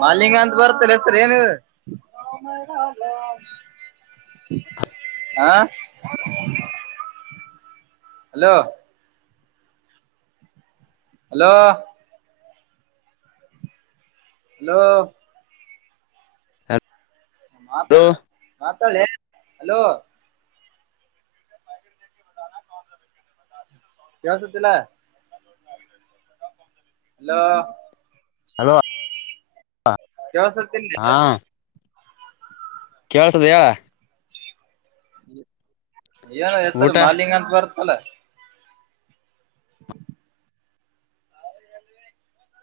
ಮಾಾಲಿಕಂತ ಬರ್ತಾರೆ ಹೆಸರಿ ಏನ ಹಾ ಹಲೋ ಹಲೋ ಹಲೋ ಮಾತಾ ಹಲೋ ಮಾತಾಳೆ ಹಲೋ ಕೇಳಿಸ್ತಿಲ್ಲ ತಿಲ ಹಲೋ ಹಲೋ ಕೇಳ್ತಾ ಇಲ್ಲ ಕೇಳಳ್ಸದಯಾ ಹೇಳ ಏನ ಹೆಸರು ಊಟ ಮಾಲಿಂಗ ಅಂತ ಬರ್ತ್ತಲ್ಲ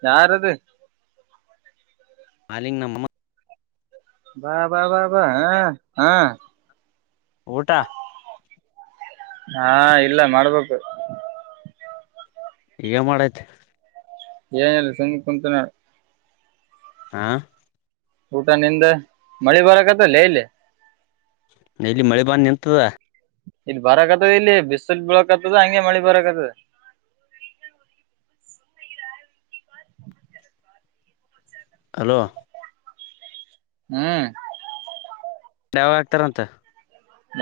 ಯಾರದ ಮಾಲಿಂಗ್ ನಮ್ಮ ಬಾ ಬಾ ಬ ಬಾ ಹ ಹಾ ಊಟ ಹಾ ಇಲ್ಲ ಮಾಡ್ಬೇಕು ಏನ್ ಮಾಡೈತಿ ಏನಲ್ಲ ಸುಮ ಕುಂತು ನ ಹಾ ಊಟ ನಿದ ಮಳಿ ಬರಕತ್ತಲ್ಲ ಇಲ್ಲಿ ನ ಇಲ್ಲಿ ಮಳೆ ಬಾರಿ ನಿಂತದ ಇಲ್ಲಿ ಬರಕ್ತದೆ ಇಲ್ಲಿ ಬಿಸ್ಲ್ ಬಿಳಕ್ ಆತದ ಹಂಗೆ ಮಳಿ ಬರಕ್ತದ ಹಲೋ ಹ್ಮ್ ಯಾವಾಗ ಆಗ್ತಾರಂತ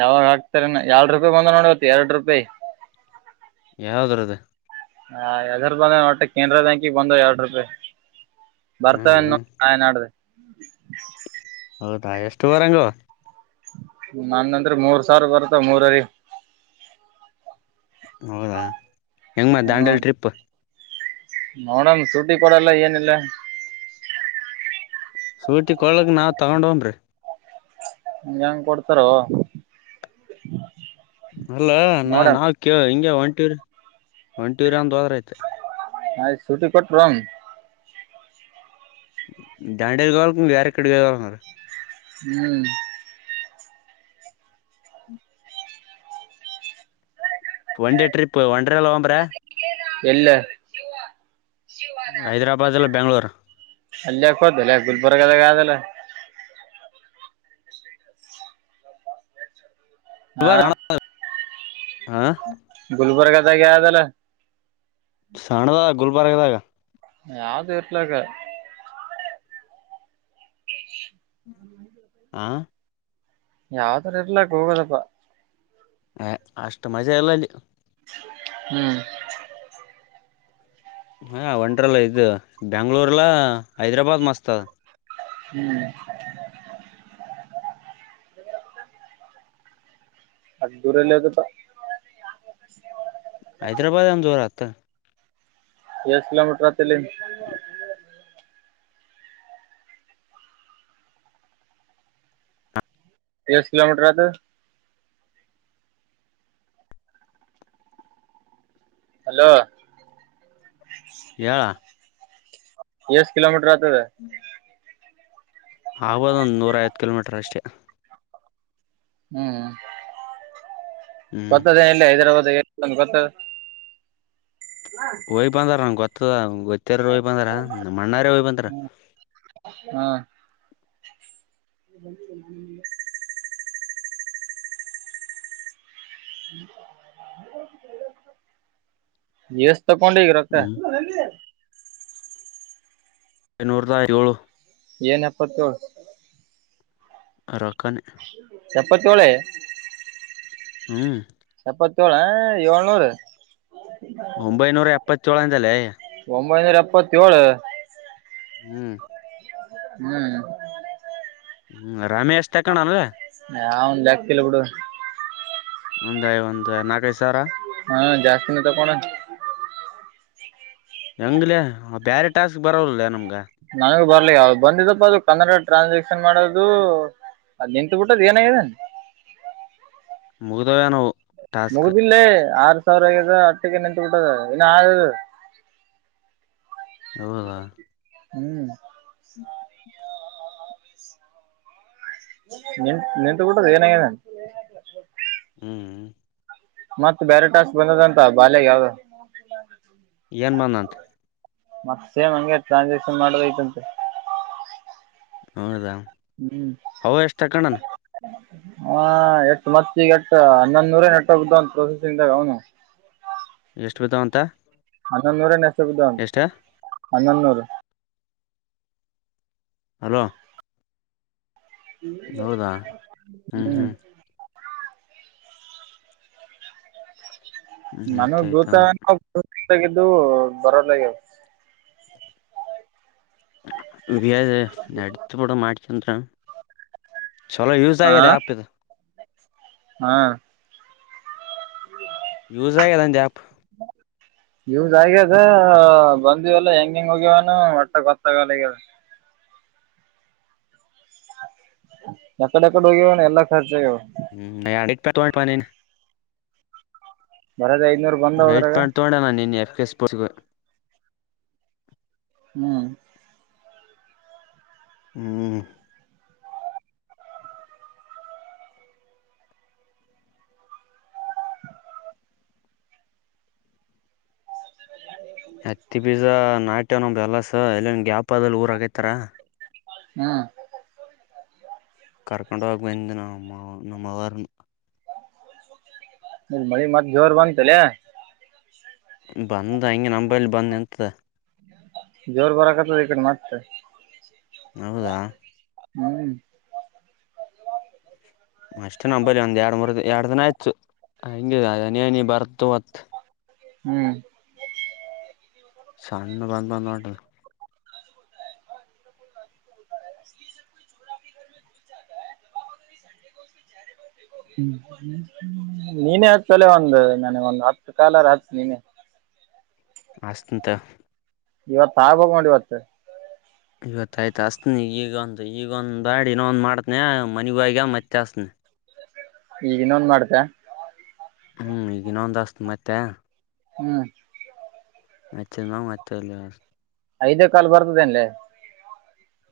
ಯಾವಾಗ ಹಕ್ತಾರ ಯ ಎರಡ್ ರೂಪಾಯಿ ಬಂದ ನೋಡಡ್ ಎರಡ್ ರೂಪಾಯಿ ಯಾವ್ದ್ರ ಅದ ಹ ಎದರು ಬಂದ ನಟ್ಟ ಕೇನರಾ ಬ್ಯಾಂಕಿಗೆ ಬಂದು ಎರಡ್ ರೂಪಾಯಿ ಬರ್ತವೆ ಹ್ಮ್ ಹಾ ನಾಡ್ದ ಹೌದಾ ಎಷ್ಟು ವರಂಗೋ ನಮಂದ್ರ ಮೂರ್ ಸಾವಿರ ಬರ್ತಾವ ಮೂರರಿ ಹೌದಾ ಹೆಂಗ ಮಾ ದಾಂಡಲ್ ಟ್ರಿಪ್ ನೋಡಮ ಶೂಟಿ ಕೊಡಲ್ಲ ಏನಿಲ್ಲ ಸೂಟಿ ಕೊ ಒಳಗೆ ನಾವು ತಗೊಂಡ್ ಹಂಬ ರೀ ಹಂಗೆ ಹೆಂಗ ಕೊಡ್ತಾರ ಅಲ್ಲ ನಾ ನೋಡಮ್ ನಾವವು ಕ ಹಿಂಗ ಒಂಟೂರಿ ಒಂಟಿರ ಅಂದ ಹೋದ್ರಐತೆ ನಾ್ ಸುಟಿ ಕೊಟ್ ರಂಗ್ ದಾಂಡೇದುಾಲಿಕೀ ಬೇರೆ ಎಡೆ ಕಾಗಾಲಲ್ಲ ಸಾರೆ ಹ್ಮ್ ಒನ್ ಟ್ರಿಪ್ ಒ ಡರ ಎಲ್ಲ ಹೋಗಂಬ್ರಾ ಎಲ್ಲ ಹೈದರಾಬಾದ್ ಅಲ್ಲ ಬೆಂಗ್ಳೂರು ಅಲ್ಲಯಕೋದಲ್ಲ ಗುಲ್ಬರ್ಗದಾಗ ಆದಲ್ಲ ಹಾ ಆ ಗುಲ್ಬರ್ಗ ಜಾಗ ಯದಲ್ಲ ಸಣ್ಣದ ಗುಲ್ಬರ್ಗದಾಗ ಯಾವ್ದು ಇಟ್ಲಕ್ಕ ಆಂ ಯಾವ್ದರ ಇರ್ಲಕ್ ಹೋಗೋದಪ್ಪ ಹ ಅಷ್ಟು ಮಜಾ ಇಲ್ಲ ಅಲ್ಲಿ ಹ್ಮ್ ಹಾಂ ಒಂಡರ್ಲ್ಲ ಇದು ಬೆಯಾಂಗ್ಳೂರ್ಲ್ಲ ಹೈದ್ರಾಬಾದ್ ಮಸ್ತ್ ಅ ಹ್ಮ್ ಅಷ್ಟು ದೂರ ಅದು ಹೈದ್ರಾಬಾದ್ ಅಂದ್ರ ದುರತನ ಎಷ್ಟು ಕಿಲೋಮೀಟರ್ ಅತ್ತ ಹ್ಮ ಎಷ್ಟ ಕಿಲೋಮೀಟರ್ ಅದು ಹಲೋ ಳ ಎಷ್ಟ ಕಿಲೋಮೀಟರ್ ಆತದೆ ಹ್ಮ್ ಆಗೋದು ಒಂದು ನೂರ ಐವತ್ತು ಕಿಲೋಮೀಟರ್ ಅಷ್ಟೇ ಹ್ಮ್ ಹ್ಮ್ ಗೊತ್ತದೇ ಇಲ್ಲಿ ಹೈದರಾಬಾದ್ ಗೊತ್ತ ಹ ಹಯ್ ಬಂದ್ರ ನ ಗೊತ್ತದ ಗೊತ್ತಾರ ಹಯ್ ಬಂದ್ರಮ್ಮ ಮಣ್ಣಾರೇ ಹಯ್ ಬಂದ್ರ ಹಾ ಹ ಹ್ಮ ದಸ್ ತ ಕಡಗ ರತ ಹ್ಮ್ [unintelligible] ಎನ್ನೂರಾಯಏಳು ಏನ್ ಎಪ್ಪತ್ತುೇಳ ರೊಕ್ಕನ ಚಪ್ಪಚ ಒಳ ಹ್ಮ ಎಪ್ಪತ್ತೇಳು ಏಳ್ನೂರು ಒಂಬೈನೂರ ಎಪ್ಪತ್ತೇಳ ಅಂದಲೇ ಒಂಬೈನೂರ ಎಪ್ಪತ್ತಏೇಳು ಹ್ಮ್ ಹ್ಮ್ ಹ್ಮ ರಮೇಶ್ ತಕಣ ಅ್ರ ನ್ ಲೆಕ್ತಿಲ್ಲ ಬಿಡು ಒಂದಾಯ್ ಒಂದ ನಾಲ್ಕೈದು ಸಾವರ ಹಾ ಜಾಸ್ತಿನ ತ ಕಣ ಹೆಂಗ್ಲೆ ಬ್ಯರೆ ಟಾಸ್ಕ್ ಬರೋಲ್ಲಿಲ್ಲ ನಮ್ಗ ನನಗ ಬರ್ಲಿ ಯಾವ್ದ ಬಂದಿದಪ್ಪ ಅದು ಕನ್ನಡ ಟ್ರಾನ್ಸಾಕ್ಷನ್ ಮಾಡೋದು ಅದು ನಿಂತತ್ ಬಿಟ್ಟದ್ ಏನಾಗಿದೇನೆ ಮುಗದವೇ ನೋವು ಮುಗುದಿಲ್ಲೇ ಆರ್ ಸಾವಿರ ಆಗದ ಅಟ್ಟಿಗೆ ನಿಂತುಬಿಟ್ಟದ ಇನ್ನು ಆದು ಹೌಲಾ ಹ್ಮ್ ಹ್ಮ ನಿಂತ್ು ನಿಂತು ಬಿಿಟ್ಟದ್ ಏನಾಗ ಹ್ಮ್ ಮತ್ತ ಬೇರೆ ಟಾಸ್ಕ್ ಬಂದದ ಅಂತ ಬಾಯ ಯಾವ್ದ ಾಗ ಯನ್ಮಾನತ್ ಮತ್ತ ಸೇಮ್ಂಂಗಗೆ ಟ್ರಾನ್ಸಾಕ್ಷನ್ ಮಾಡ್ ಯತಂತೆ ಹಾಞೂ ರಾಮ್ ಹ್ಮ್ ಹ ಎಟ್ಟು ಮತ್ತ ಈಗ ಎಟ್ಟ ಹನ್ನೊಂದು ನೂರೇ ನೆಟ್ವರ್ಕ್್ದ ಒಂದು ಪ್ರೊಸೆಸಿಂಗ್್ದಾಗ ಅವನು ಎಷ್ಟು ಬೇಕಾವ ಅಂತ ಹನ್ನೊಂದುೂರ ನೆಸಗ್ದನ್ ಹನ್ನೊಂದು ನೂರು ಹಲೋ ಹೌದಾ ಹ್ಮ್ ಹ್ಮ್ ಹ್ಮ್ ನನ ಆಯ್ತ ಆಯ್ತ ಭೂತಾಗಿದ್ದು ಬರಲ ಇದ ನಡತಪೂಡ ಮಾಡಟ ಚಂತರ ಚಲೋ ಯೂಸ್ ಹಾ ಆಗ್ಯಿದೆ ಆ್ಯಪ್ ಇದು ಹಾ ಯೂಸ್ ಆಗ ಅಾ ಎ ಆಪ್ ಯದ ಆಗ್ಯದ ಬಂದಿವವಲ್ಲ ಹೆಂಗ ಹೆಂಗ್ ಹೋಗ್ಯವಾನ ಮಟ್ಟೆ ಗೊತ್ತಾಗಲ್ಲ ಈಗ್ಯ ಯಕಡೆ ಅಕಡೆ ಹೋಗ್ಯವ ಎಲ್ಲಾ ಖರ್ಚಾಗ್ಯವ ಹ್ಮ್ ನ ಇ [inaudible] ನನ್ ಬರದ ಐನೂರು ನೈಟ್ ಪ್ಯಾಂಟ್ ತಗೋಣ ನೀನ್ ಎಫ್ ಕೆ ಸ್ಪೋರ್ಟ್ಸ್ ಹ್ಮ್ ಹ್ಮ್ ಹತ್ತಿ ಬೀಜ ನಾಟ್ಯವನೊಬ್ ಎಲ್ಲಸ ಎಲ್ಲಿನ್ ಗ್ಯಾಪ್ ಆದಲ್ಲಿ ಊರ್ ಆಗೈತಾರ ಹ್ಮ ಕರ್ಕೊಂಡ ಹೋಗಿ ಬಂದು ನಮ್ಮ ನಮ್ಮ ಅವರ್ ಇ ಮಳಿ ಮತ್ ಜೋರ್ ಬಂತಲ್ಲ ಲೇ ಬಂದ ಹಿಗೆ ನಂಬೈಲಿ ಬಂದು ನಿಂತದ ಜೋರ್ ಬರಕತ್ತದೆ ಈಕಡೆ ಮತ್ತೆ ಹೌದಾ ಹ್ಮ್ ಅಷ್ಟೇ ನಂಬಲಿ ಒಂದ್ ಎರಡು ಮೂರು ಎರಡು ದಿನ ಆಯ್ತು ಹಂಗಿದ ಅ ನೀ ನೀ ಬರ್ತ ಹೊತ್ ಹ್ಮ್ ಸಣ್ಣ ಬಾ ಬ ಮಾಡಟ ಹ್ಮ್ ನೀನೆೇ ಹತ್ಲೆ ಒಂದು ನನ ಒಂದು ಹತ್ತು ಕಾಲರ ಹತ್ ನೀನೇ ಹಸ್ಂತ ಇವತ್ತು ಆ ಆಗ್ಬೇಕು ನೋಡು ಇವತ್ತೆ ಇವತ್ತು ಆಯ್ತು ಅಸ್ತನಿ ಈಗಂದು ಈಗ ಒಂದು ಮಾಡಿ ಇನ್ನೊಂದು ಮಾಡ್ತನ ಮನೆಗೋಗ ಮತ್ ಹಚ್ಚತನ ಈಗ ಇನ್ನೊಂದ ಮಾಡ್ದೆ ಹ್ಮ್ ಈಗ ಇನ್ನೊಂದು ಹಸ್ತ್ ಮತ್ತೆ ಹ್ಮ್ ಹಚ್ಚದ ಮತಲ್ಲ ಐದೇ ಕಾಲ್ ಬರ್ತದ ಅನ್ಲೆ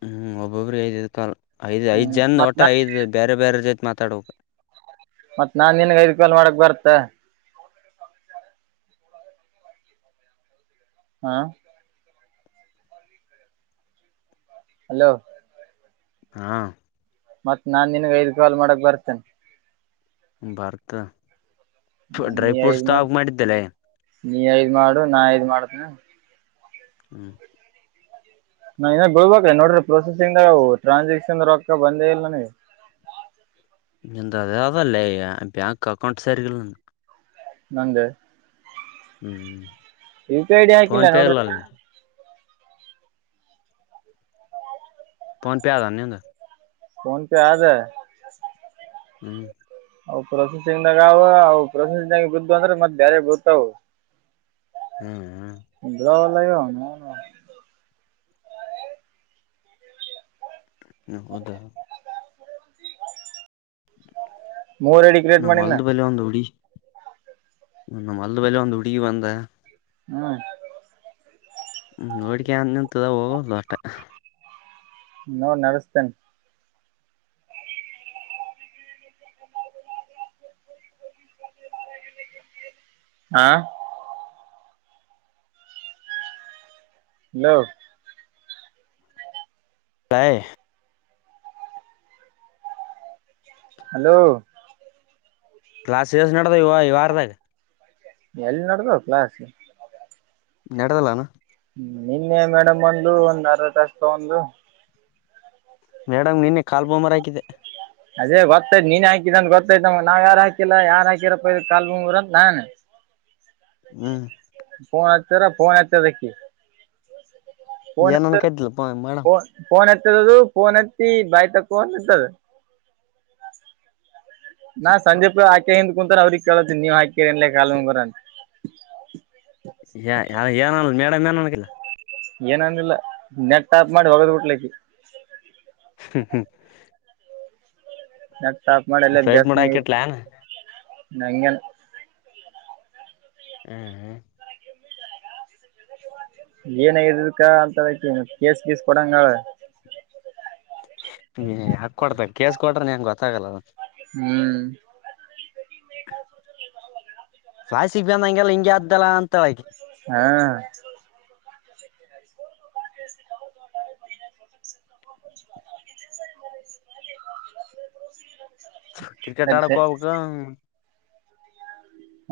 ಹ್ಮ್ ಒಬ್ಬೊಬ್ಬರು ಐದ ಇರ್ತ ಐದ ಐದ್ ಹ್ಮ್ ಜನ್ ಮತ್ ಒಟ್ಟಟ ನಾ ಐದ್ ಬೇರೆ ಬೇರೆ ಜತೆ ಮಾತಾಡಬೇಕ ಮತ್ ನಾನ್ ನಿನ್ಗ ಐದು ಕಾಲ್ ಮಾಡಕ್ ಬರತ್ತ ಹಾ ಹಲೋ ಹಾಂ ಮತ್ತತ್ ನಾನ್ ನಿನ್ಗೆ ಐದ್ ಕಾಲ್ ಮಾಡಕ್ ಬರ್ತ. ಬರ್ತಾ ಡ್ರೈ ನೀ ಫ್ರೂಟ್ಸ್ ಐದು ತಗೋಬೇಕು ಮಾಡು ಅಂತ ಮಾಡಿದ್ದೇಲ ನೀ ಐದ್ ಮಾಡು ನಾ ಐದ್ ಮಾಡತನ. ಹ್ಮ್ ನಾನ್ ಇನಾಗ ಗೊಳ್ಬೇಕ ನೋಡ್ರಿ ಪ್ರೊಸೆಸಿಂಗ್ಗ ಟ್ರಾನ್ಸಾಕ್ಷನ್ ರೊಕ್ಕ ಬಂದೇ ಇಲ್ಲ ನನಗೆ. ನಿಂದು ಅದಾವದಲ್ಲೇ ಬ್ಯಾಂಕ್ ಅಕೌಂಟ್ ಸರಿಗಿಲ್ಲ ನಗೆ ನಂದೇ ಹ್ಮ್ ಹ್ಮ ಯು ಪ ಡಿ ಹಾಕಿಲ್ಲ ನೋಡ ರಿ ಫೋನ್ ಪೇ ಆದ ಏನು ನಿಂದು. ಫೋನ್ ಪೆ ಆಗ. ಹ್ಮ್ ಅವು ಪ್ರೊಸೆಸಿಂಗ್ ದಾಗ ಅವು ಪ್ರೊಸೆಸಿಂಗ್ ಬಿದ್ದು ಅಂದ್ರೆ ಮತ್ತೆ ಬೇರೆ ಗೊತ್ತವು. ಹ್ಮ್ ಹ್ಮ ಬಿಳವಲ್ಲಾಗೆವ ಅವನೌನು ಹೌದ್ ಮೂರಡಿ ನಮ್ಮ್ ಹೊಲ್ದ ಬಲೆ ಒಂದ್ ಹುಡಿ ನಮ್ಮ ಹೊಲ್ದ ಬಲೆ ಒಂದ್ ಹುಡಿಗಿ ಬಂದದ್ ಹ್ಮ್ ನೋಡ್ಕೆಂತ ನಿಂತದ ಹೋಗೋವಲ್ಲದ ಒಟ್ಟ್ ನೋಡ್ ನಡಸ್ತೇನ್ ಹಾ ಹಲೋ ಪ್ಯಾಯೆ ಹಲೋ ಕ್ಲಾಸ್ಸೇಸ್ ನಡ್ದವ ಇ ವಾರದಾಗ ಎಲ್ಲ ನಡ್ದಾವ ಕ್ಲಾಸ್ ನಡದಿಲ್ಲನ್ ನಿನ್ನೆ ಮೇಡಮ್ ಬಂದಲು ಒಂದ್ ಅರ್ಧ ತಾಸ್ ತೊಂಡಲು ಮೇಡಮ್ ನಿನ್ನೆ ಕಾಲ್ ಬೊಮ್ಮರ ಹಾಕಿದೆ ಅದೇ ಗೊತ್ತೈತ್ ನೀನೆ ಹಾಕಿದಂತ ಗೊತ್ತೈತ ನಮ್ಮಗ್ ನಾವ್ ಯಾರ ಹಾಕಿಲ್ಲ ಯಾರ್ ಹಾಕರಪ್ಪಯ ಇದು ಕಾಲ್ ಬೊಮ್ಮರ ಅಂತ ನಾನ್ ಹ್ಮ ಪೋನ್ ಹಚ್ಚಿರ ಪೋನ್ ಹೆತದಕಿ ಫೋನ್ ಏನ್ [unintelligible] ಅನ್ಕತಿಲಪ್ಪ ಮೇಡಮ್. ಫೋನ್ ಫೋನ್ ಹೆತ್ತದದು ಫೋನ್ ಹೆತ್ತಿ ಬಾಯ್ ತೆಕೋಂದ್ ನಿಂತದ್ ನಾ ಸಂದಿಪ ಆಕೆ ಹಿಂದ್ ಕುಂತರ ಅವ್ರಿಗ ಕೇಳತಿನಿ ನೀವ ಹಾಕಿರ್ ಎನ್ಲೇ ಕಾಲುಂಗರಂತ್ ಯೆ ಏನ ಮೇಡಂ ಏನ್ ಅನಕಿಲ್ಲ ಏನ ಅನ್ಲಿಲ್ಲ ನೆಟ್ ಆಪ್ ಮಾಡಿ ಹೊಗದ್ ಬಿಟ್ಲಕ್ಕಿ ಹ್ಮ್ ಹ್ಮ್ ನೆಟ್ ಆಪ್ ಮಾಡಿ ಅಲ್ಲೆ ಫ್ಲೈಟ್ ಬೇಸಿಕ್ ಮಾಡ ಮ್ಯಾಲೆ ಹಾಕಿಟ್ಲಾನ. ಇತ್ತ ನಂಗೆನ್ ಹ್ಮ್ ಹ್ಮ್ ಏನ್ ಆಗ್ಯಾದ ಇದಕ್ಕ ಅಂತಾಳಕ್ಕಿ ಕೇಸ್ ಗೀಸ್ ಕೊಡಂಗಾಳ ಏ ಯಾಕ್ ಕೊಡ್ತಳ ಕೇಸ್ ಕೊಟ್ರನ ಏನ್ ಗೊತ್ತಾಗ್ಲಲ್ಲ ಹ್ಮ್ ಕ್ಲಾಸಿಗ್ ಬಂದಂಗೆಲ್ಲ ಹಿಂಗೆ ಆತದ್ದಲ್ಲ ಅಂತಾಳಕಿ ಹಾ ಸರಿ ಕ್ರಿಕೆಟ್ ಸರಿ ಆಡಕ್ ಹೋಬಕ್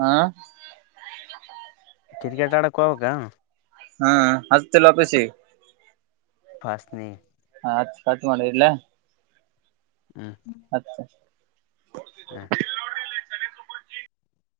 ಹಾ ಕ್ರಿಕೆಟ್ ಆಡಕೋಬೇಕ್ಕನ್ ಹಾ ಹಚ್ಚತ್ತಿಲ್ಲ ವಾಪಸಿಗ ಪಾ ಅಸ್ನಿ ಹ ಹಚ್ಚಿ ಹಚ್ಚ [inaudible] ಇಡ್ಯಲಾ ಹ್ಮ [inaudible] ಹ್ಮ್